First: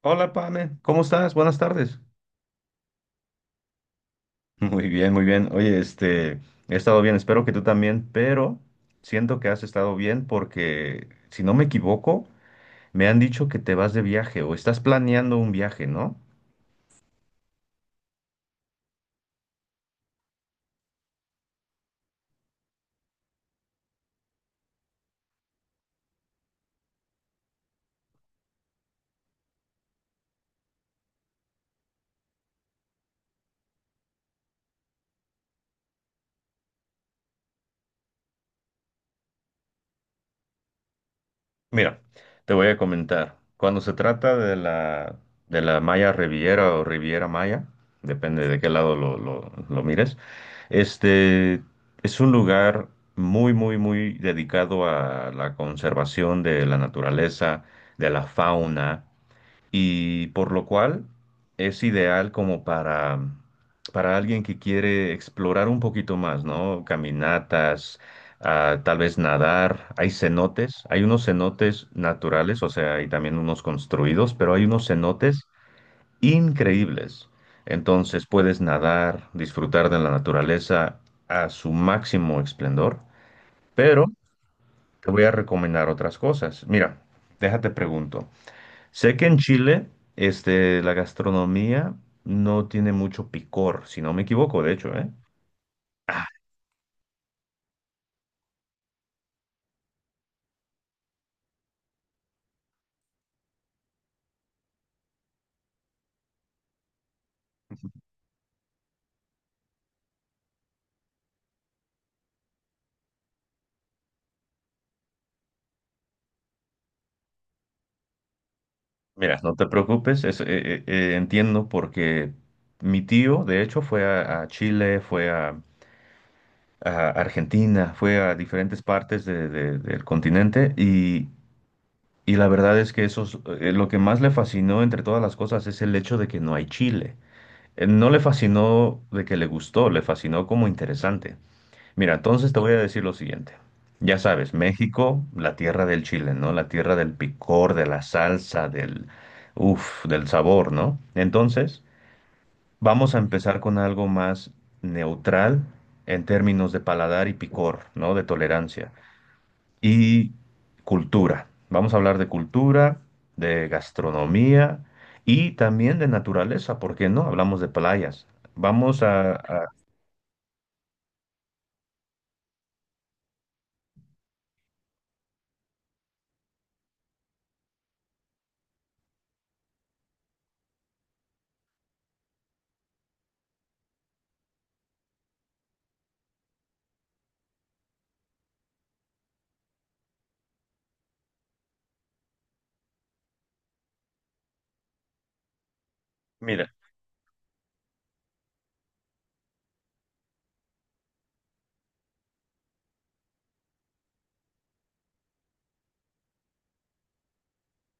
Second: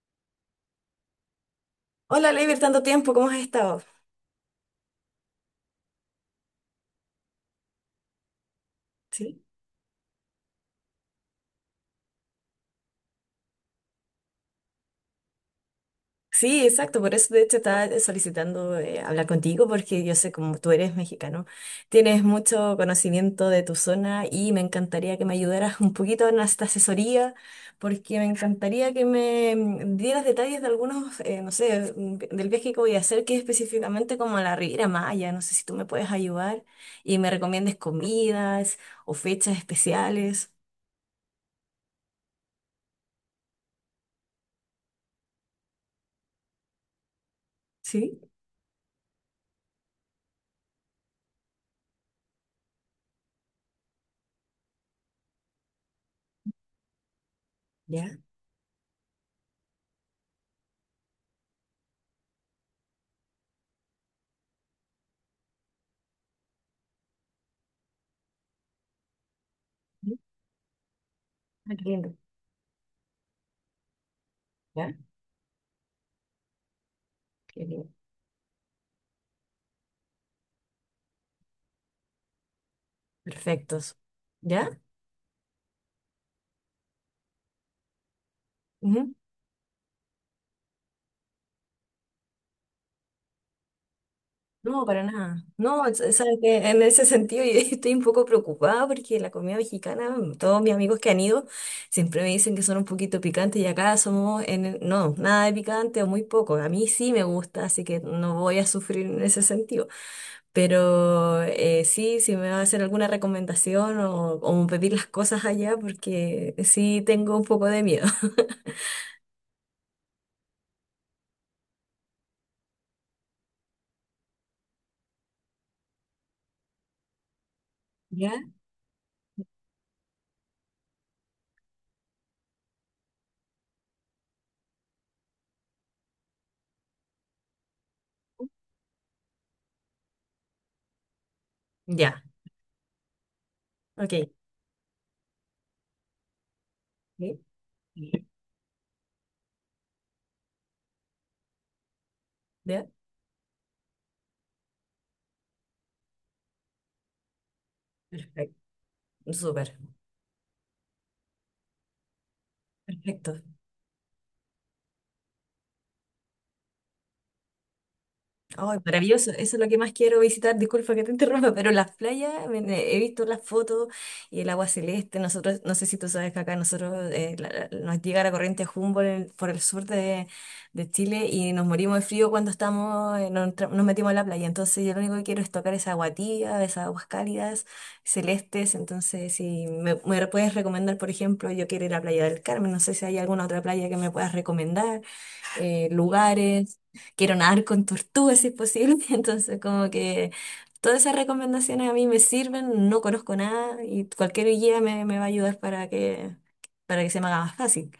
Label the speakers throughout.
Speaker 1: Hola, Pame, ¿cómo estás? Buenas tardes.
Speaker 2: Hola, Leiber, tanto tiempo, ¿cómo has estado?
Speaker 1: Muy bien, muy bien. Oye, he estado bien, espero que tú también, pero siento
Speaker 2: Sí.
Speaker 1: que has estado bien porque, si no me equivoco, me han dicho que te vas de viaje o estás planeando un viaje, ¿no?
Speaker 2: Sí, exacto, por eso de hecho estaba solicitando hablar contigo porque yo sé como tú eres mexicano, tienes mucho conocimiento de tu zona y me encantaría que me ayudaras un poquito en esta asesoría porque me encantaría que me dieras detalles de algunos, no sé, del viaje que voy a hacer, que es específicamente como a la Riviera Maya. No sé si tú me puedes ayudar y me recomiendes comidas o fechas especiales.
Speaker 1: Mira, te voy a comentar. Cuando se trata de la Maya Riviera o Riviera Maya,
Speaker 2: ¿Sí?
Speaker 1: depende de qué lado lo mires, este es un lugar muy, muy, muy dedicado a la conservación de la naturaleza, de
Speaker 2: Ya.
Speaker 1: la fauna y por lo cual es ideal como para alguien que quiere explorar un poquito más, ¿no? Caminatas, tal vez nadar, hay
Speaker 2: Ujú,
Speaker 1: cenotes, hay unos cenotes
Speaker 2: entiendo.
Speaker 1: naturales, o sea, hay también unos construidos, pero hay unos cenotes increíbles.
Speaker 2: Qué bien.
Speaker 1: Entonces puedes nadar, disfrutar de la naturaleza a su máximo esplendor,
Speaker 2: Perfectos.
Speaker 1: pero
Speaker 2: ¿Ya?
Speaker 1: te voy a recomendar otras cosas. Mira, déjate pregunto.
Speaker 2: Ujú.
Speaker 1: Sé que en Chile, la gastronomía no tiene mucho picor, si no me equivoco, de
Speaker 2: No,
Speaker 1: hecho,
Speaker 2: para
Speaker 1: ¿eh?
Speaker 2: nada. No, sabes que en ese sentido yo estoy un poco preocupada porque la comida mexicana, todos mis amigos que han ido siempre me dicen que son un poquito picantes, y acá somos en no, nada de picante o muy poco. A mí sí me gusta, así que no voy a sufrir en ese sentido. Pero sí, si me va a hacer alguna recomendación o pedir las cosas allá, porque sí tengo un poco de miedo.
Speaker 1: Mira, no te preocupes, entiendo porque mi tío, de hecho, fue a Chile, fue a Argentina, fue
Speaker 2: ¿Ya?
Speaker 1: a diferentes partes del continente y la verdad es que lo que más le fascinó entre todas las cosas es el hecho de que no hay chile. No le fascinó de que le gustó, le fascinó como interesante. Mira,
Speaker 2: Ya.
Speaker 1: entonces te voy a decir lo siguiente.
Speaker 2: Ok.
Speaker 1: Ya sabes, México, la tierra del chile, ¿no? La tierra del
Speaker 2: Sí.
Speaker 1: picor, de la salsa, uf, del sabor, ¿no? Entonces,
Speaker 2: ¿Ya?
Speaker 1: vamos a empezar con algo más neutral en términos de paladar y picor, ¿no? De
Speaker 2: Perfecto,
Speaker 1: tolerancia.
Speaker 2: súper,
Speaker 1: Y cultura. Vamos a hablar de cultura,
Speaker 2: perfecto.
Speaker 1: de gastronomía y también de naturaleza, ¿por qué no? Hablamos de playas.
Speaker 2: Ay,
Speaker 1: Vamos
Speaker 2: maravilloso,
Speaker 1: a,
Speaker 2: eso es lo
Speaker 1: a-
Speaker 2: que más quiero visitar. Disculpa que te interrumpa, pero las playas, ven, he visto las fotos y el agua celeste. Nosotros, no sé si tú sabes que acá nosotros nos llega la corriente Humboldt por el sur de Chile, y nos morimos de frío cuando estamos, nos, nos metimos a la playa. Entonces, yo lo único que quiero es tocar esa agua tibia, esas aguas cálidas, celestes. Entonces, si me, me puedes recomendar, por ejemplo, yo quiero ir a Playa del Carmen. No sé si hay alguna otra playa que me puedas recomendar,
Speaker 1: Mira,
Speaker 2: lugares. Quiero nadar con tortugas si es posible, entonces como que todas esas recomendaciones a mí me sirven. No conozco nada, y cualquier guía me, me va a ayudar para que se me haga más fácil.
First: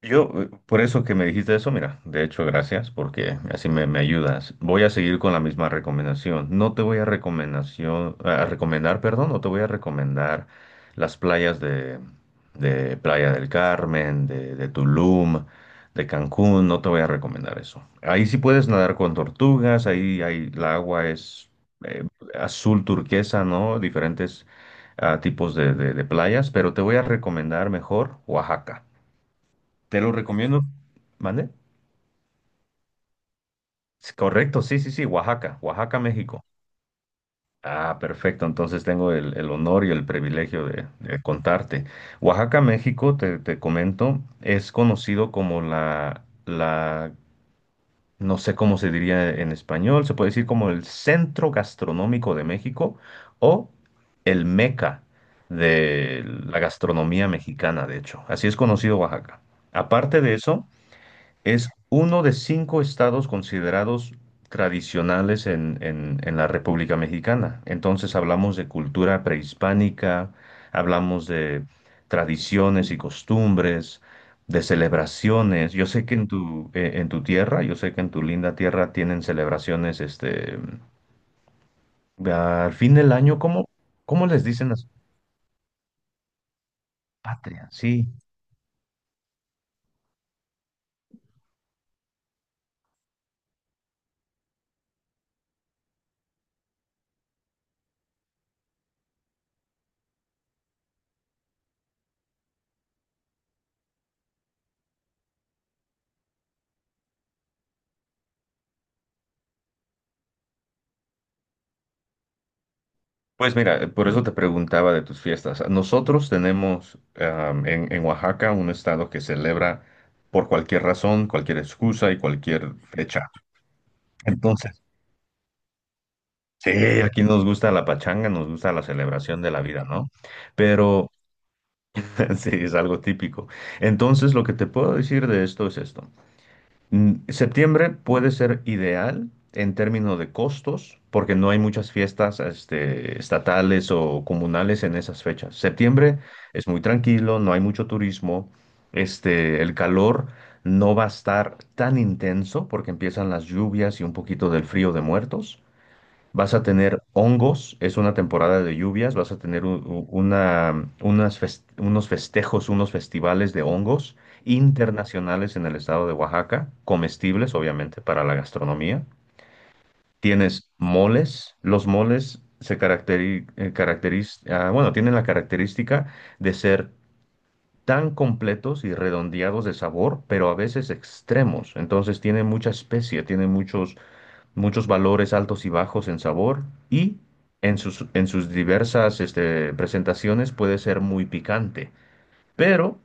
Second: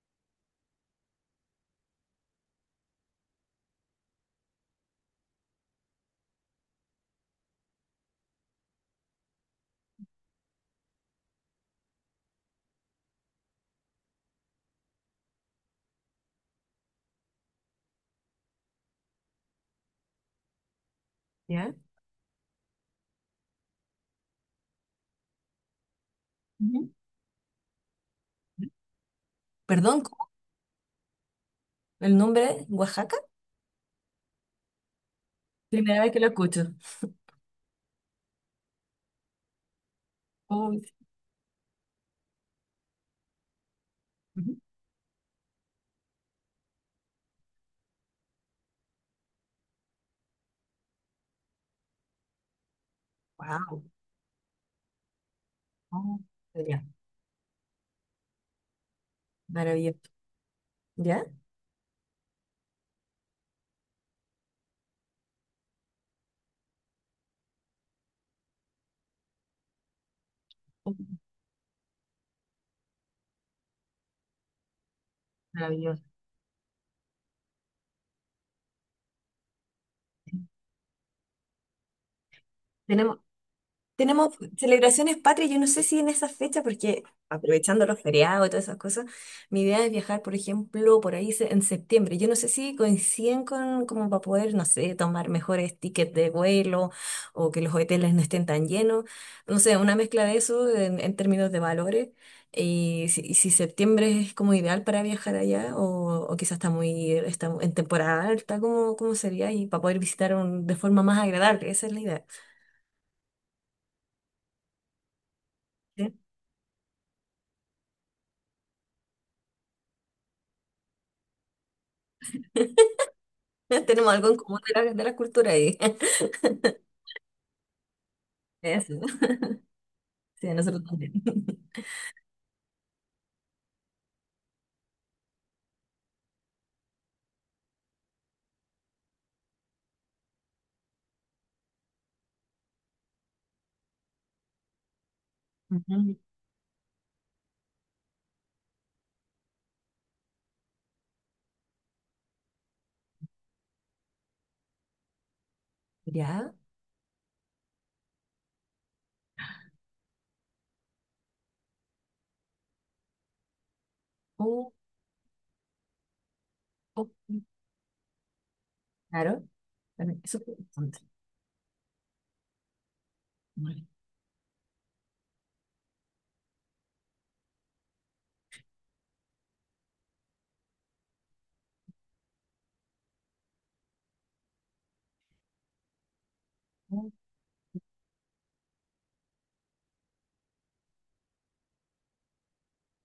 Speaker 1: Por eso que me dijiste eso, mira, de hecho, gracias, porque me ayudas. Voy a seguir con la misma recomendación. No te voy a recomendación, a recomendar, perdón, no te voy a recomendar las playas de Playa del Carmen, de Tulum, de Cancún, no te voy a recomendar eso. Ahí sí puedes nadar con tortugas, ahí la agua es
Speaker 2: ¿Ya?
Speaker 1: eh, azul turquesa, ¿no? Diferentes tipos de playas, pero te
Speaker 2: Ujú.
Speaker 1: voy a recomendar mejor Oaxaca. Te
Speaker 2: Perdón,
Speaker 1: lo
Speaker 2: ¿cómo?
Speaker 1: recomiendo. ¿Mande?
Speaker 2: ¿El nombre? ¿Oaxaca?
Speaker 1: Sí, correcto, sí, sí, sí, Oaxaca, Oaxaca,
Speaker 2: Primera vez que lo
Speaker 1: México.
Speaker 2: escucho.
Speaker 1: Ah, perfecto, entonces tengo el honor y el privilegio de contarte. Oaxaca, México, te comento, es conocido como no sé cómo se diría en español, se puede decir como el centro gastronómico de México o
Speaker 2: Wow.
Speaker 1: el meca
Speaker 2: Oh,
Speaker 1: de la
Speaker 2: ya.
Speaker 1: gastronomía mexicana, de hecho. Así es conocido Oaxaca.
Speaker 2: Maravilloso.
Speaker 1: Aparte de eso,
Speaker 2: ¿Ya?
Speaker 1: es uno de cinco estados considerados tradicionales en la República Mexicana. Entonces hablamos de cultura prehispánica, hablamos de tradiciones y costumbres, de celebraciones. Yo
Speaker 2: Maravilloso.
Speaker 1: sé que en en tu tierra, yo sé que en tu linda tierra tienen celebraciones, al fin del
Speaker 2: Tenemos.
Speaker 1: año, ¿cómo
Speaker 2: Tenemos
Speaker 1: les dicen las
Speaker 2: celebraciones patrias. Yo no sé si en esa fecha, porque
Speaker 1: patrias?
Speaker 2: aprovechando los
Speaker 1: Sí.
Speaker 2: feriados y todas esas cosas, mi idea es viajar, por ejemplo, por ahí en septiembre. Yo no sé si coinciden con, como para poder, no sé, tomar mejores tickets de vuelo o que los hoteles no estén tan llenos. No sé, una mezcla de eso en términos de valores. Y si septiembre es como ideal para viajar allá, o quizás está muy está en temporada alta, ¿cómo, cómo sería? Y para poder visitar de forma más agradable, esa es la idea.
Speaker 1: Pues mira, por eso te preguntaba de tus fiestas.
Speaker 2: ¿Sí?
Speaker 1: Nosotros tenemos en Oaxaca un estado que celebra por cualquier razón, cualquier excusa y cualquier fecha.
Speaker 2: Tenemos algo en común
Speaker 1: Entonces,
Speaker 2: de la cultura ahí.
Speaker 1: sí, aquí nos gusta la pachanga, nos gusta la
Speaker 2: Eso,
Speaker 1: celebración de la vida, ¿no?
Speaker 2: sí, nosotros
Speaker 1: Pero
Speaker 2: también.
Speaker 1: sí, es algo típico. Entonces, lo que te puedo decir de esto es esto. Septiembre puede ser ideal en términos de costos, porque no hay muchas fiestas, estatales o comunales en esas fechas.
Speaker 2: Ujú.
Speaker 1: Septiembre es muy tranquilo, no hay mucho turismo, el calor no va a estar tan intenso porque empiezan las lluvias y un poquito del frío de muertos.
Speaker 2: Ya,
Speaker 1: Vas a tener hongos, es una temporada de lluvias, vas a tener unos festejos, unos festivales de hongos
Speaker 2: oh.
Speaker 1: internacionales en el estado de Oaxaca,
Speaker 2: Oh,
Speaker 1: comestibles obviamente para la gastronomía.
Speaker 2: claro. Bueno, eso fue
Speaker 1: Tienes
Speaker 2: bastante.
Speaker 1: moles, los moles se caracteri-
Speaker 2: Vale.
Speaker 1: caracteriz- ah, bueno, tienen la característica de ser tan completos y redondeados de sabor, pero a veces extremos. Entonces tienen mucha especia, tienen muchos valores altos y bajos en sabor
Speaker 2: Oh,
Speaker 1: y en en sus diversas presentaciones puede ser muy picante. Pero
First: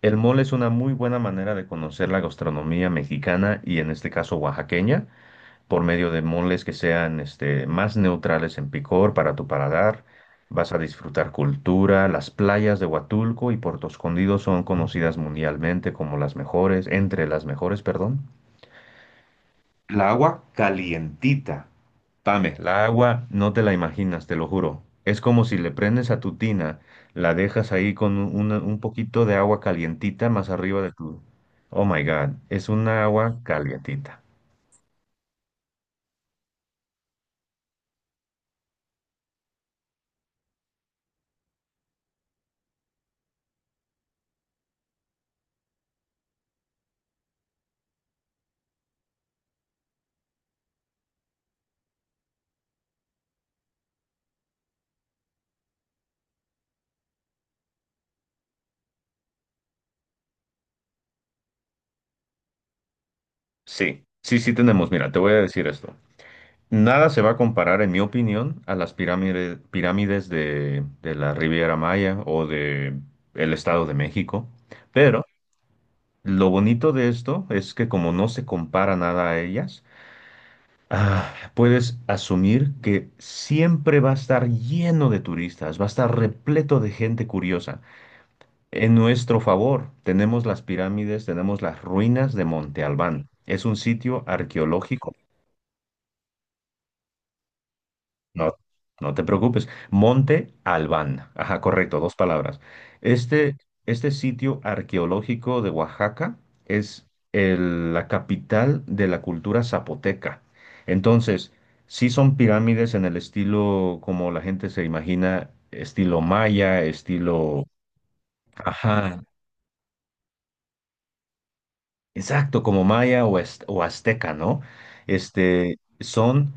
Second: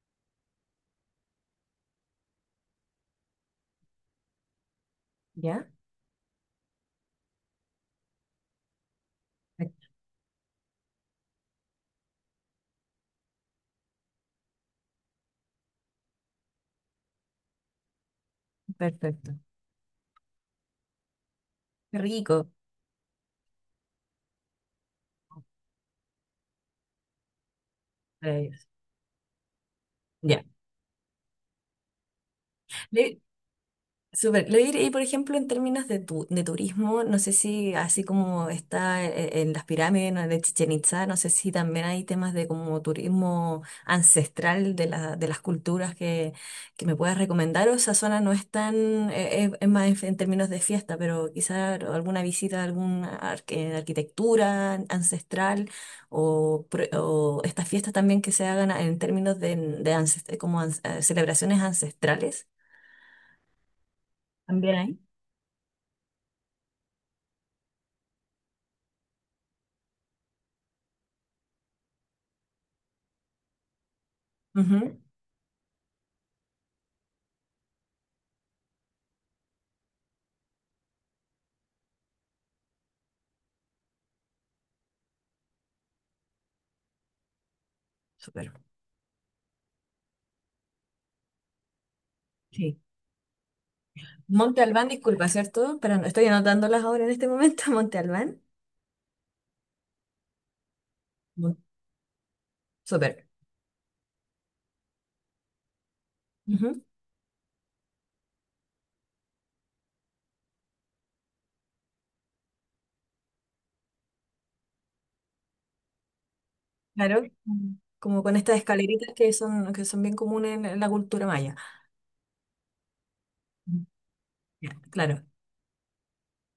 Speaker 1: el mole es una muy buena manera de conocer la gastronomía mexicana y en este caso oaxaqueña
Speaker 2: ya,
Speaker 1: por medio de moles que sean más neutrales en picor para tu paladar. Vas a disfrutar cultura, las playas de Huatulco y Puerto Escondido son conocidas mundialmente como las mejores, entre las mejores, perdón.
Speaker 2: perfecto.
Speaker 1: La agua calientita.
Speaker 2: Qué rico
Speaker 1: Pame, la agua no te la imaginas, te lo juro. Es como si le prendes a tu tina, la dejas ahí con
Speaker 2: para ellos.
Speaker 1: un poquito de agua calientita
Speaker 2: Ya.
Speaker 1: más arriba de tu... Oh my God, es una
Speaker 2: Le-
Speaker 1: agua calientita.
Speaker 2: Súper. Lo diré. Y por ejemplo, en términos de, de turismo, no sé si así como está en, las pirámides, ¿no?, de Chichen Itza, no sé si también hay temas de como turismo ancestral de, la, de las culturas que me puedas recomendar, o esa zona no es tan, es más en términos de fiesta, pero quizá alguna visita a alguna arquitectura ancestral o, o estas fiestas también que se hagan en términos de como celebraciones ancestrales.
Speaker 1: Sí, sí, sí
Speaker 2: También
Speaker 1: tenemos.
Speaker 2: hay.
Speaker 1: Mira, te voy a decir esto. Nada se va a comparar, en mi opinión, a las pirámides, pirámides de la Riviera Maya o de el Estado de México.
Speaker 2: Ujú.
Speaker 1: Pero lo bonito de esto es que como no se compara nada a ellas, puedes asumir que siempre va a estar lleno de turistas, va a estar repleto de gente curiosa.
Speaker 2: Súper.
Speaker 1: En nuestro favor, tenemos las pirámides, tenemos las ruinas de
Speaker 2: Sí.
Speaker 1: Monte Albán. Es un sitio
Speaker 2: Monte Albán,
Speaker 1: arqueológico.
Speaker 2: disculpa, ¿cierto? Pero no, estoy anotándolas ahora en este momento. Monte Albán.
Speaker 1: No, no te preocupes. Monte Albán.
Speaker 2: Mon-
Speaker 1: Ajá, correcto, dos palabras.
Speaker 2: Súper.
Speaker 1: Este, este sitio arqueológico de Oaxaca
Speaker 2: Ujú.
Speaker 1: es la capital de la cultura zapoteca. Entonces, sí son pirámides en el estilo como la gente se imagina, estilo maya,
Speaker 2: Claro.
Speaker 1: estilo...
Speaker 2: Mm, como con estas escaleritas
Speaker 1: Ajá,
Speaker 2: que son bien comunes en la cultura maya.
Speaker 1: exacto, como maya o
Speaker 2: Mm.
Speaker 1: azteca, ¿no?
Speaker 2: Ya, claro.
Speaker 1: Son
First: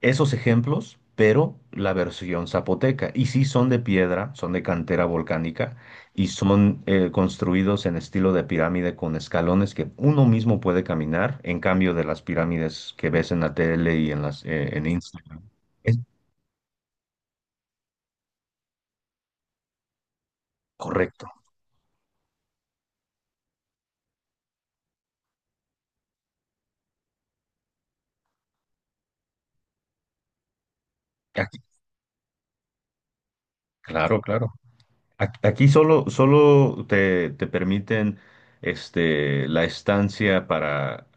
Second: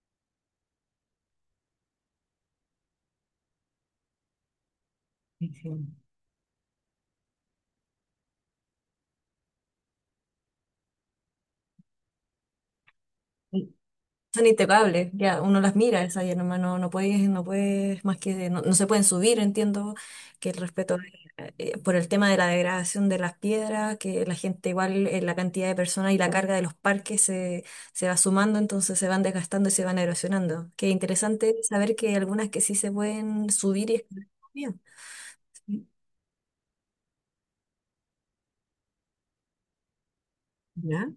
Speaker 1: esos ejemplos, pero la versión zapoteca. Y sí son de piedra, son de cantera
Speaker 2: Sí,
Speaker 1: volcánica y son construidos en estilo de pirámide con escalones que uno mismo puede caminar, en cambio de las pirámides que ves en la
Speaker 2: sí.
Speaker 1: tele y en las
Speaker 2: Son
Speaker 1: en
Speaker 2: impecables,
Speaker 1: Instagram.
Speaker 2: ya, uno las
Speaker 1: Es
Speaker 2: mira, esas ya nomás no, no puedes, no puedes, más que, no, no se pueden subir, entiendo que el respeto
Speaker 1: correcto.
Speaker 2: por el tema de la degradación de las piedras, que la gente igual, la cantidad de personas y la carga de los parques se, se va sumando, entonces se van desgastando y se van erosionando. Qué interesante
Speaker 1: Aquí-
Speaker 2: saber que hay algunas que sí se pueden subir y
Speaker 1: claro,
Speaker 2: escalar
Speaker 1: claro.
Speaker 2: todavía.
Speaker 1: Aquí solo te permiten la estancia
Speaker 2: ¿Ya?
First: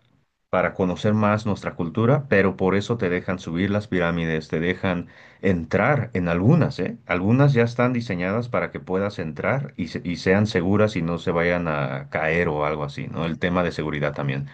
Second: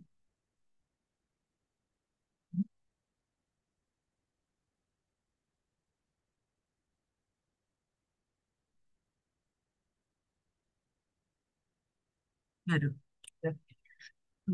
Speaker 1: para conocer más nuestra cultura, pero por eso te dejan subir las pirámides, te dejan entrar en algunas, ¿eh? Algunas ya están diseñadas para que puedas entrar y sean seguras y no se vayan a caer o algo
Speaker 2: Claro.
Speaker 1: así, ¿no? El tema de seguridad también.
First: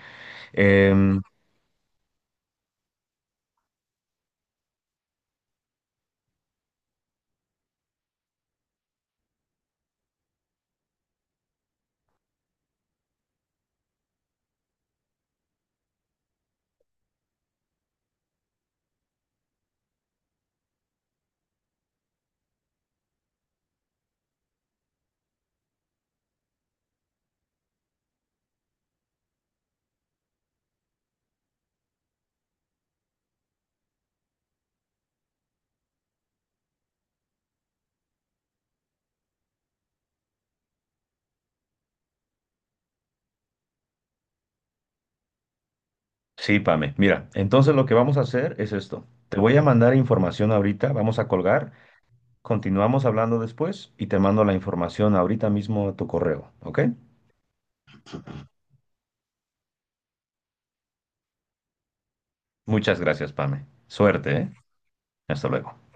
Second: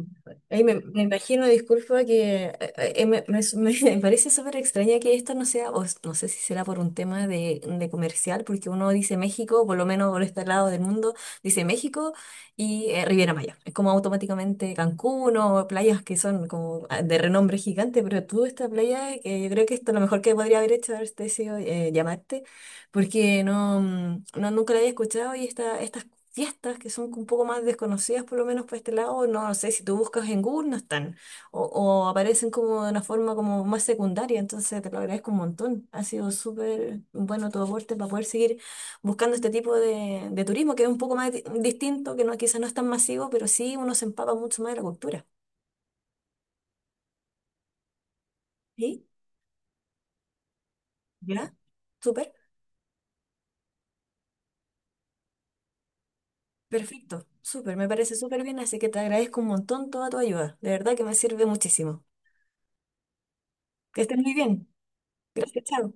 Speaker 2: Ay, me
Speaker 1: Em,
Speaker 2: imagino, disculpa, que me, me parece súper extraña que esto no sea, o s- no sé si será por un tema de comercial, porque uno dice México, por lo menos por este lado del mundo, dice México y Riviera Maya. Es como automáticamente Cancún o playas que son como ah, de renombre gigante, pero tú esta playa, que yo creo que esto es lo mejor que podría haber hecho, haberte sido llamarte, porque no, no nunca la había escuchado, y esta, estas fiestas que son un poco más desconocidas, por lo menos por este lado, no no sé, si tú buscas en Google no están, o aparecen como de una forma como más secundaria. Entonces te lo agradezco un montón. Ha sido súper bueno tu aporte para poder seguir buscando este tipo de turismo, que es un poco más distinto, que no, quizás no es tan masivo, pero sí uno se empapa mucho más de la cultura.
Speaker 1: sí, Pame, mira, entonces lo que vamos a hacer es
Speaker 2: ¿Sí?
Speaker 1: esto. Te voy a mandar información ahorita, vamos a
Speaker 2: ¿Ya?
Speaker 1: colgar.
Speaker 2: Súper.
Speaker 1: Continuamos hablando después y te mando la información ahorita mismo a tu correo, ¿ok?
Speaker 2: Perfecto, súper, me parece súper bien, así que te agradezco un montón toda tu ayuda, de verdad que me sirve muchísimo.
Speaker 1: Muchas gracias, Pame.
Speaker 2: Que estés muy
Speaker 1: Suerte, ¿eh?
Speaker 2: bien.
Speaker 1: Hasta
Speaker 2: Gracias,
Speaker 1: luego.
Speaker 2: chao.